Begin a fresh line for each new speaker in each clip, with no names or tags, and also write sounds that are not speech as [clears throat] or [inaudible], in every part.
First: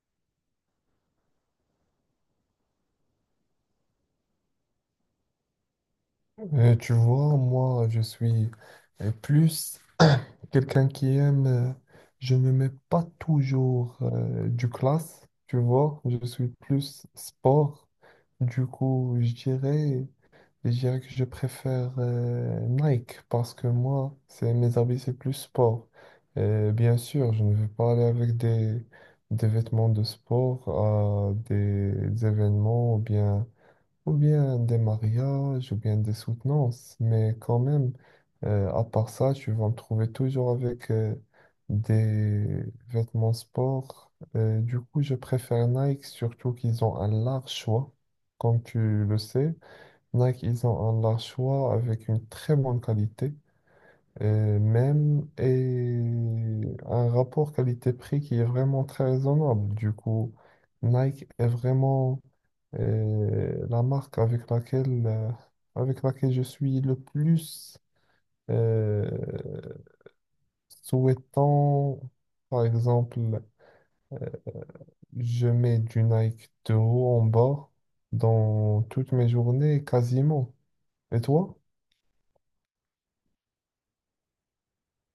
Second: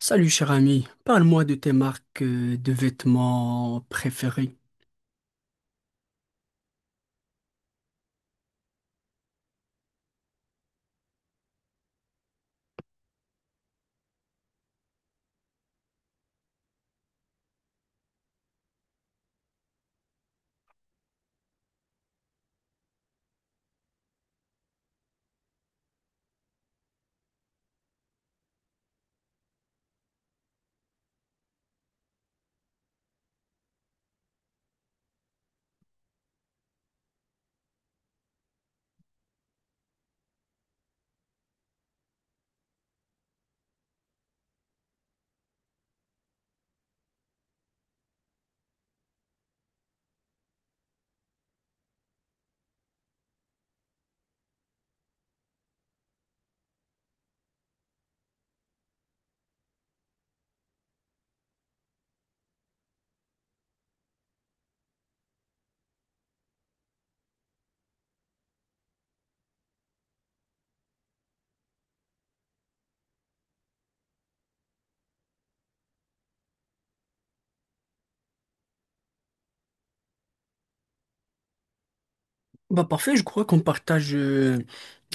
Salut cher ami, parle-moi de tes marques de vêtements préférées.
Tu vois, moi, je suis plus quelqu'un qui aime, je ne mets pas toujours du classe, tu vois, je suis plus sport. Du coup, je dirais que je préfère Nike parce que moi, c'est mes habits, c'est plus sport. Bien sûr, je ne vais pas aller avec des vêtements de sport à des événements ou bien des mariages, ou bien des soutenances. Mais quand même, à part ça, tu vas me trouver toujours avec des vêtements sport. Du coup, je préfère Nike, surtout qu'ils ont un large choix. Comme tu le sais, Nike, ils ont un large choix avec une très bonne qualité, et un rapport qualité-prix qui est vraiment très raisonnable. Du coup, Nike est vraiment et la marque avec avec laquelle je suis le plus euh, souhaitant, par exemple, je mets du Nike de haut en bas dans toutes mes journées, quasiment. Et toi?
Bah parfait, je crois qu'on partage, euh,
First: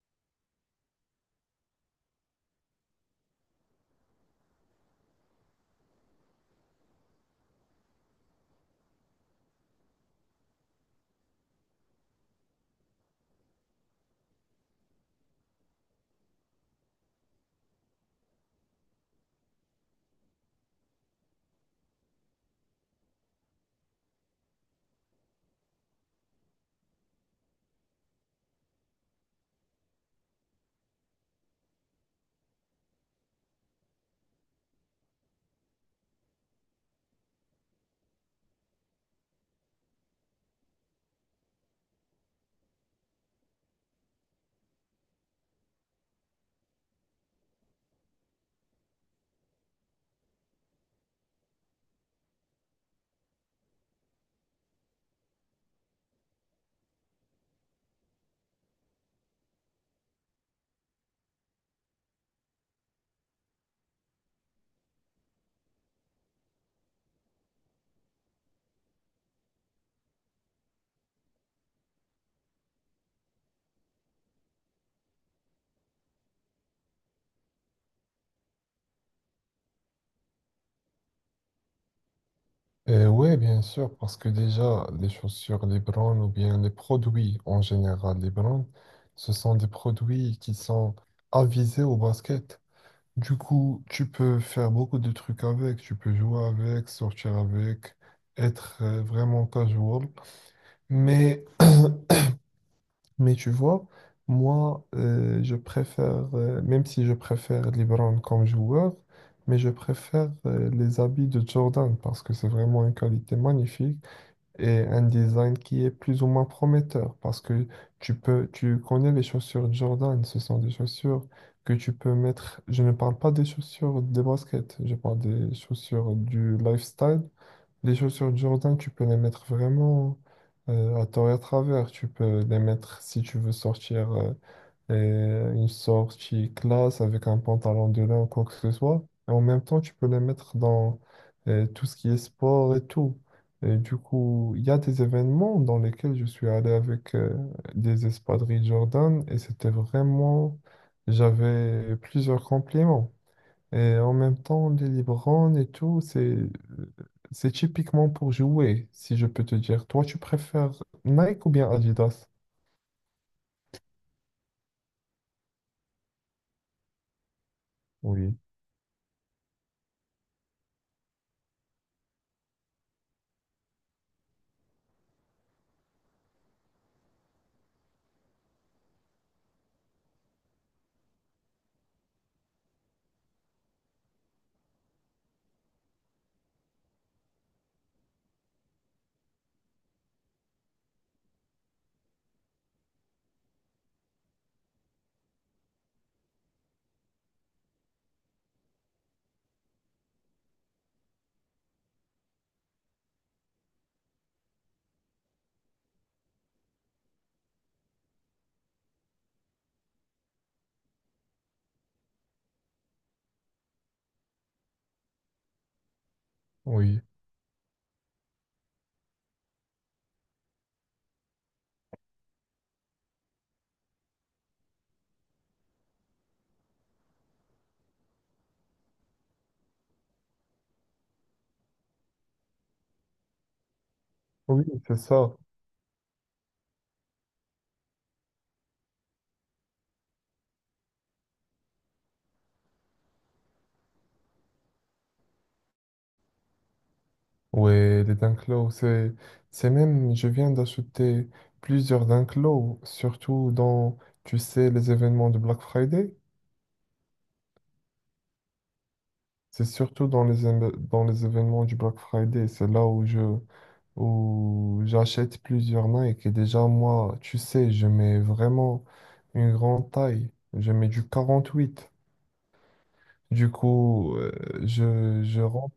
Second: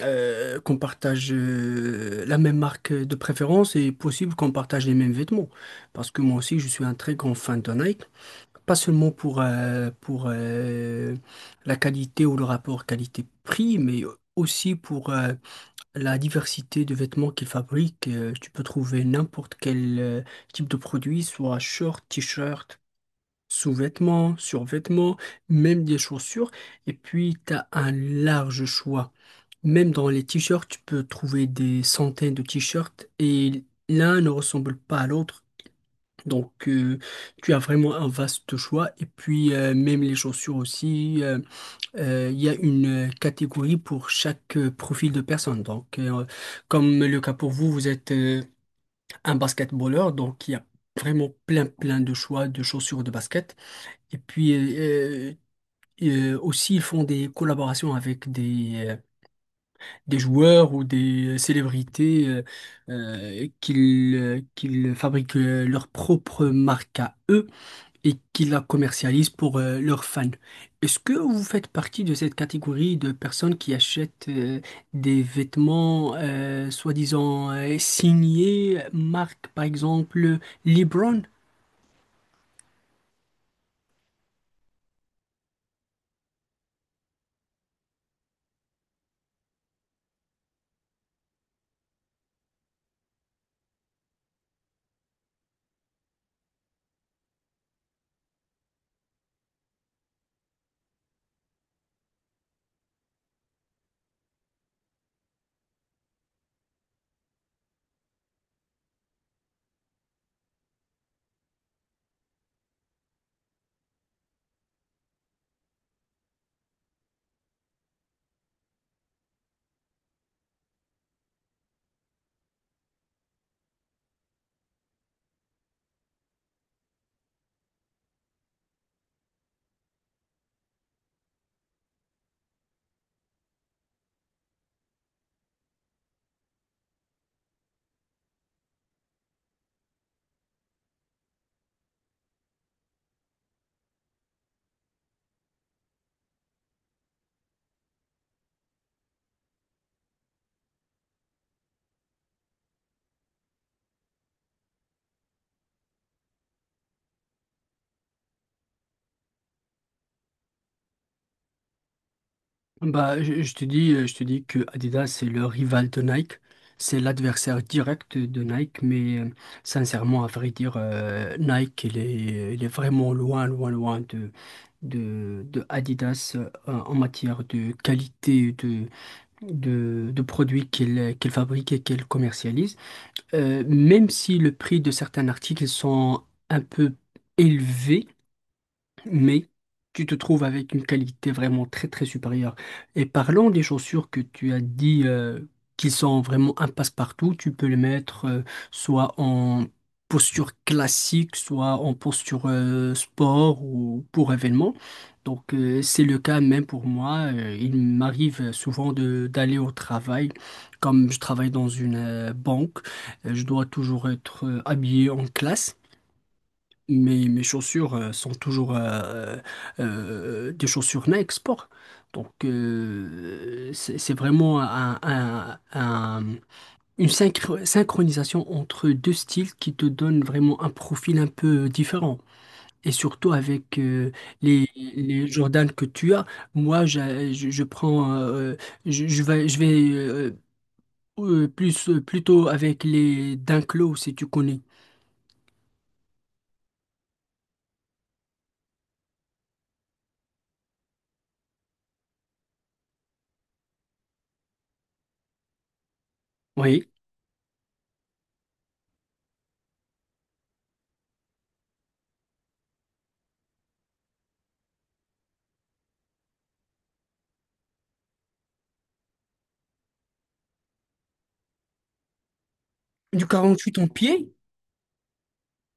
euh, qu'on partage euh, la même marque de préférence et possible qu'on partage les mêmes vêtements. Parce que moi aussi je suis un très grand fan de Nike, pas seulement pour la qualité ou le rapport qualité-prix, mais aussi pour la diversité de vêtements qu'ils fabriquent. Tu peux trouver n'importe quel type de produit, soit short, t-shirt, sous-vêtements, survêtements, même des chaussures. Et puis, tu as un large choix. Même dans les t-shirts, tu peux trouver des centaines de t-shirts et l'un ne ressemble pas à l'autre. Donc, tu as vraiment un vaste choix. Et puis, même les chaussures aussi, il y a une catégorie pour chaque profil de personne. Donc, comme le cas pour vous, vous êtes un basketballeur, donc il y a vraiment plein, plein de choix de chaussures de basket. Et puis euh, aussi, ils font des collaborations avec des joueurs ou des célébrités qu'ils fabriquent leur propre marque à eux et qu'ils la commercialisent pour leurs fans. Est-ce que vous faites partie de cette catégorie de personnes qui achètent des vêtements soi-disant signés, marque par exemple LeBron?
Ouais, bien sûr, parce que déjà, les chaussures, les brands ou bien les produits en général, les brands, ce sont des produits qui sont avisés au basket. Du coup, tu peux faire beaucoup de trucs avec, tu peux jouer avec, sortir avec, être vraiment casual. Mais, [clears throat] mais tu vois, moi, je préfère, même si je préfère LeBron comme joueur, mais je préfère les habits de Jordan parce que c'est vraiment une qualité magnifique et un design qui est plus ou moins prometteur parce que tu connais les chaussures Jordan, ce sont des chaussures que tu peux mettre. Je ne parle pas des chaussures des baskets, je parle des chaussures du lifestyle. Les chaussures Jordan, tu peux les mettre vraiment à tort et à travers. Tu peux les mettre si tu veux sortir. Et une sortie classe avec un pantalon de lin ou quoi que ce soit. Et en même temps, tu peux les mettre dans tout ce qui est sport et tout. Et du coup, il y a des événements dans lesquels je suis allé avec des espadrilles Jordan et c'était vraiment... J'avais plusieurs compliments. Et en même temps, les Libran et tout, c'est typiquement pour jouer, si je peux te dire. Toi, tu préfères Nike ou bien Adidas?
Bah, je te dis que Adidas, c'est le rival de Nike. C'est l'adversaire direct
Oui,
de Nike. Mais sincèrement, à vrai dire, Nike, il est vraiment loin, loin, loin de Adidas en matière de qualité de produits qu'il fabrique et qu'il commercialise. Même si le prix de certains articles sont un peu élevés, mais tu te trouves avec une qualité vraiment très très supérieure. Et parlant des chaussures que tu as dit qui sont vraiment un passe-partout, tu peux les mettre soit en posture classique, soit en posture sport ou pour événement. Donc, c'est le cas même pour moi. Il m'arrive souvent de d'aller au travail. Comme je travaille dans une banque, je dois toujours être habillé en classe.
oui.
Mes chaussures sont toujours des chaussures Nike Sport. Donc, c'est vraiment une synchronisation entre deux styles qui te donne vraiment un profil un peu différent. Et surtout avec
Oui,
les,
c'est
les
ça.
Jordan que tu as, moi, je prends, je vais plutôt avec les Dunk Low, si tu connais.
Ouais, c'est même, je viens d'acheter plusieurs Dunklo, surtout dans, tu sais, les événements de Black Friday.
Oui.
C'est surtout dans dans les événements du Black Friday, c'est là où j'achète plusieurs Nike. Et déjà, moi, tu sais, je mets vraiment une grande taille. Je mets du 48.
Du
Du
48 en
coup,
pied.
je rentre.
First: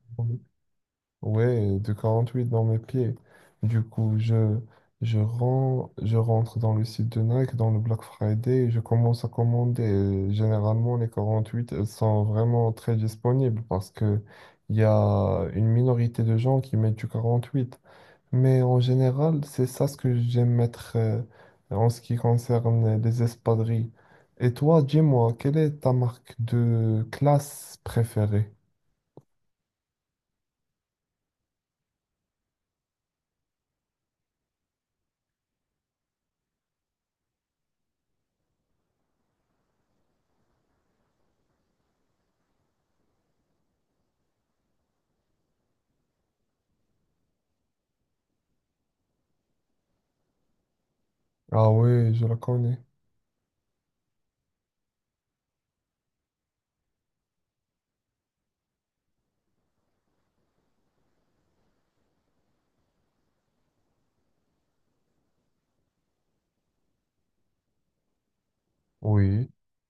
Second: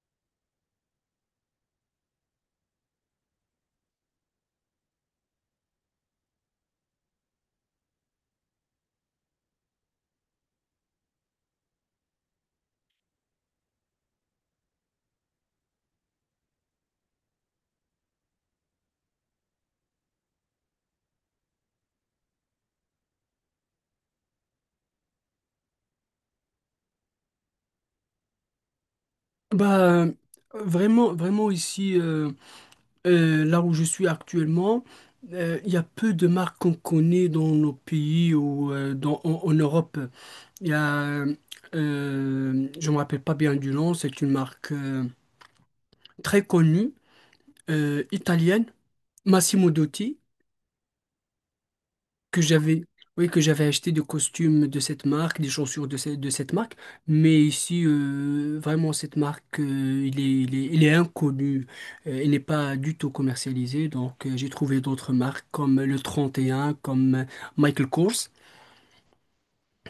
Ouais, de 48 dans mes pieds. Du coup, je rentre dans le site de Nike, dans le Black Friday, et je commence à commander. Généralement, les 48, elles sont vraiment très disponibles parce que il y a une minorité de gens qui mettent du 48, mais en général, c'est ça ce que j'aime mettre en ce qui concerne les espadrilles. Et toi, dis-moi, quelle est ta marque de classe préférée?
Bah, vraiment, vraiment ici, là où je suis actuellement, il y a peu de marques qu'on connaît dans nos pays ou en Europe. Il y a, je me rappelle pas bien du nom, c'est une marque très connue, italienne, Massimo Dutti.
Ah oui, je la
Que
connais.
j'avais, oui, que j'avais acheté des costumes de cette marque, des chaussures de cette marque, mais ici, vraiment, cette marque, il est inconnu, il n'est pas du tout commercialisé, donc j'ai trouvé d'autres marques comme le 31 comme Michael Kors,
Oui.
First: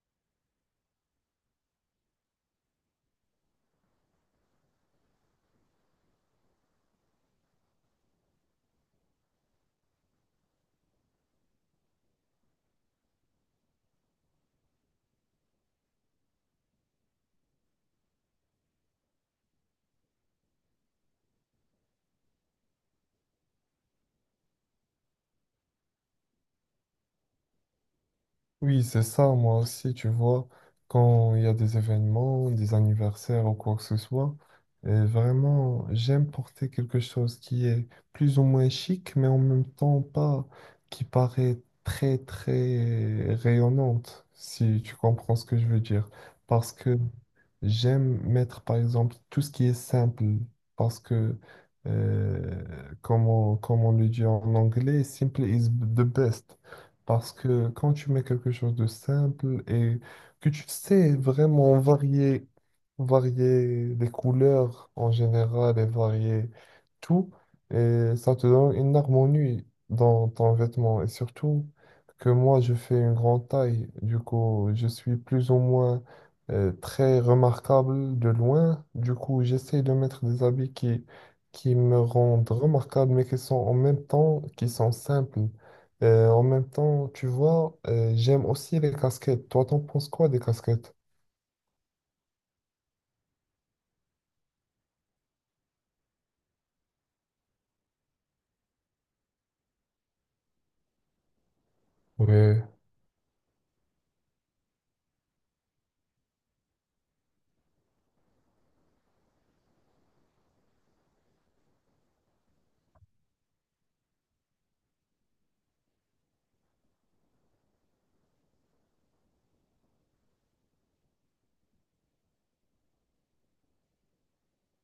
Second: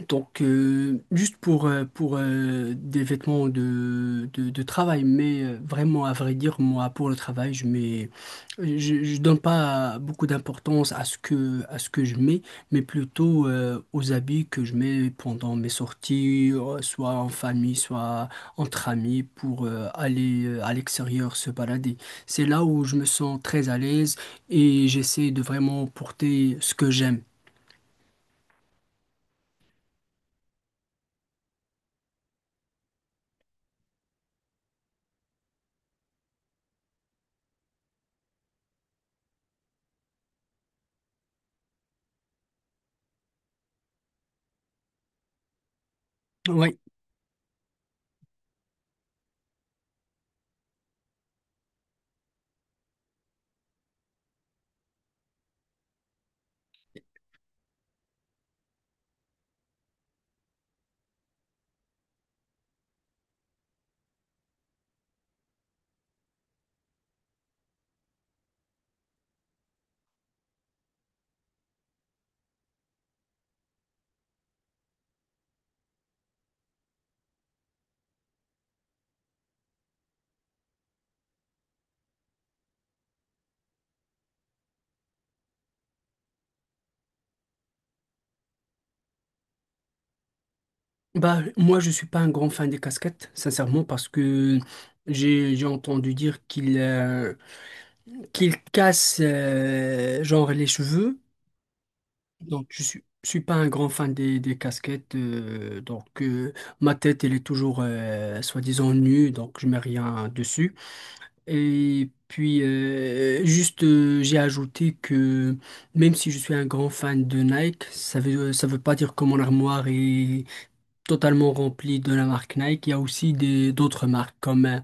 donc, juste pour des vêtements de travail, mais vraiment, à vrai dire, moi, pour le travail, je donne pas beaucoup d'importance à ce que je mets, mais plutôt aux habits que je mets pendant mes sorties, soit en famille, soit entre amis, pour aller à l'extérieur se balader. C'est là où je me sens très à l'aise et j'essaie de vraiment porter ce que j'aime.
Oui, c'est ça, moi aussi, tu vois, quand il y a des événements, des anniversaires ou quoi que ce soit, vraiment, j'aime porter quelque chose qui est plus ou moins chic, mais en même temps pas, qui paraît très, très rayonnante, si tu comprends ce que je veux dire. Parce
Ouais.
que j'aime mettre, par exemple, tout ce qui est simple, parce que, euh, comme on le dit en anglais, simple is the best. Parce que quand tu mets quelque chose de simple et que tu sais vraiment varier, varier les couleurs en général et varier tout, et ça te donne une harmonie dans ton vêtement. Et surtout que moi, je fais une grande taille. Du coup, je suis plus ou moins très remarquable de loin. Du coup, j'essaie de mettre des habits qui me rendent remarquable, mais qui sont en même temps, qui sont simples. En même temps, tu vois, j'aime aussi les casquettes. Toi, t'en penses quoi des casquettes?
Bah, moi, je suis pas un grand fan des casquettes, sincèrement, parce que j'ai entendu dire qu'ils qu'il casse genre les cheveux.
Oui,
Donc, je suis pas un grand fan des casquettes. Donc, ma tête, elle est toujours soi-disant nue, donc je mets rien dessus. Et puis, juste, j'ai ajouté que même si je suis un grand fan de Nike, ça veut pas dire que mon armoire est totalement rempli de la marque Nike. Il y a aussi des d'autres marques comme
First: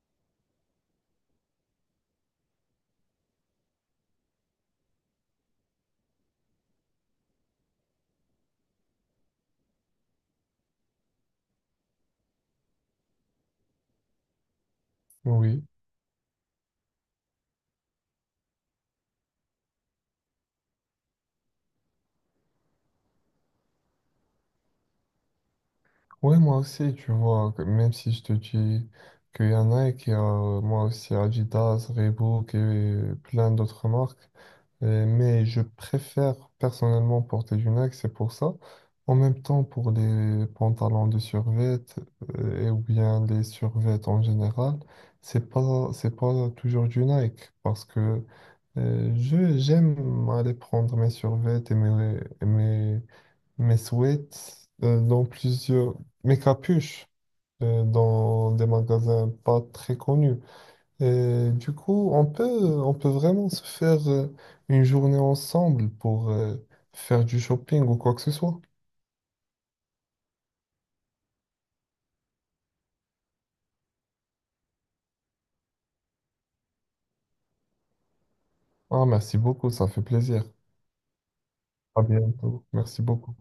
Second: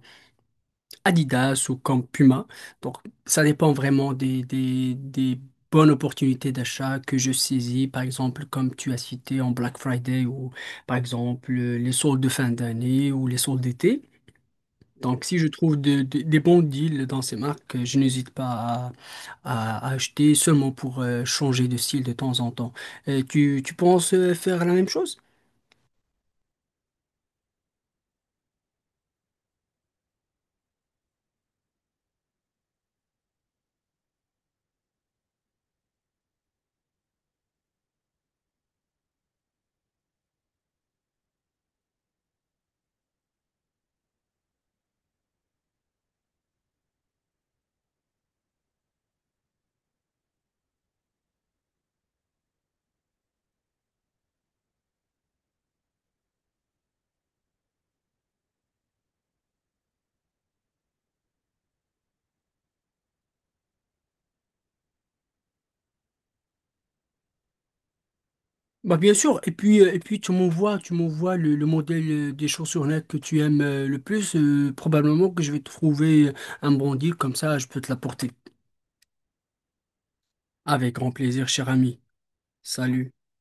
Adidas ou comme Puma. Donc, ça dépend vraiment des bonnes opportunités d'achat que je saisis, par exemple, comme tu as cité en Black Friday ou, par exemple, les soldes de fin d'année ou les soldes d'été. Donc, si je
oui.
trouve des bons deals dans ces marques, je n'hésite pas à acheter seulement pour changer de style de temps en temps. Tu penses faire la même chose?
Ouais, moi aussi, tu vois, que même si je te dis qu'il y en a et qu'il y a moi aussi Adidas, Reebok et plein d'autres marques, mais je préfère personnellement porter du Nike, c'est pour ça. En même temps, pour les pantalons de survêt et ou bien les survêtements en général, c'est pas toujours du Nike parce que je, j'aime aller prendre mes survêtements et mes mes sweats mes capuches dans des magasins pas très connus. Et du coup, on peut vraiment se faire une journée ensemble pour faire du shopping ou quoi que ce soit.
Bah bien sûr, et puis tu m'envoies le modèle des chaussures là que tu aimes le plus. Probablement que je vais trouver un bon deal, comme ça je peux te l'apporter.
Ah, merci beaucoup, ça fait plaisir.
Avec grand plaisir, cher ami.
À bientôt. Merci
Salut.
beaucoup.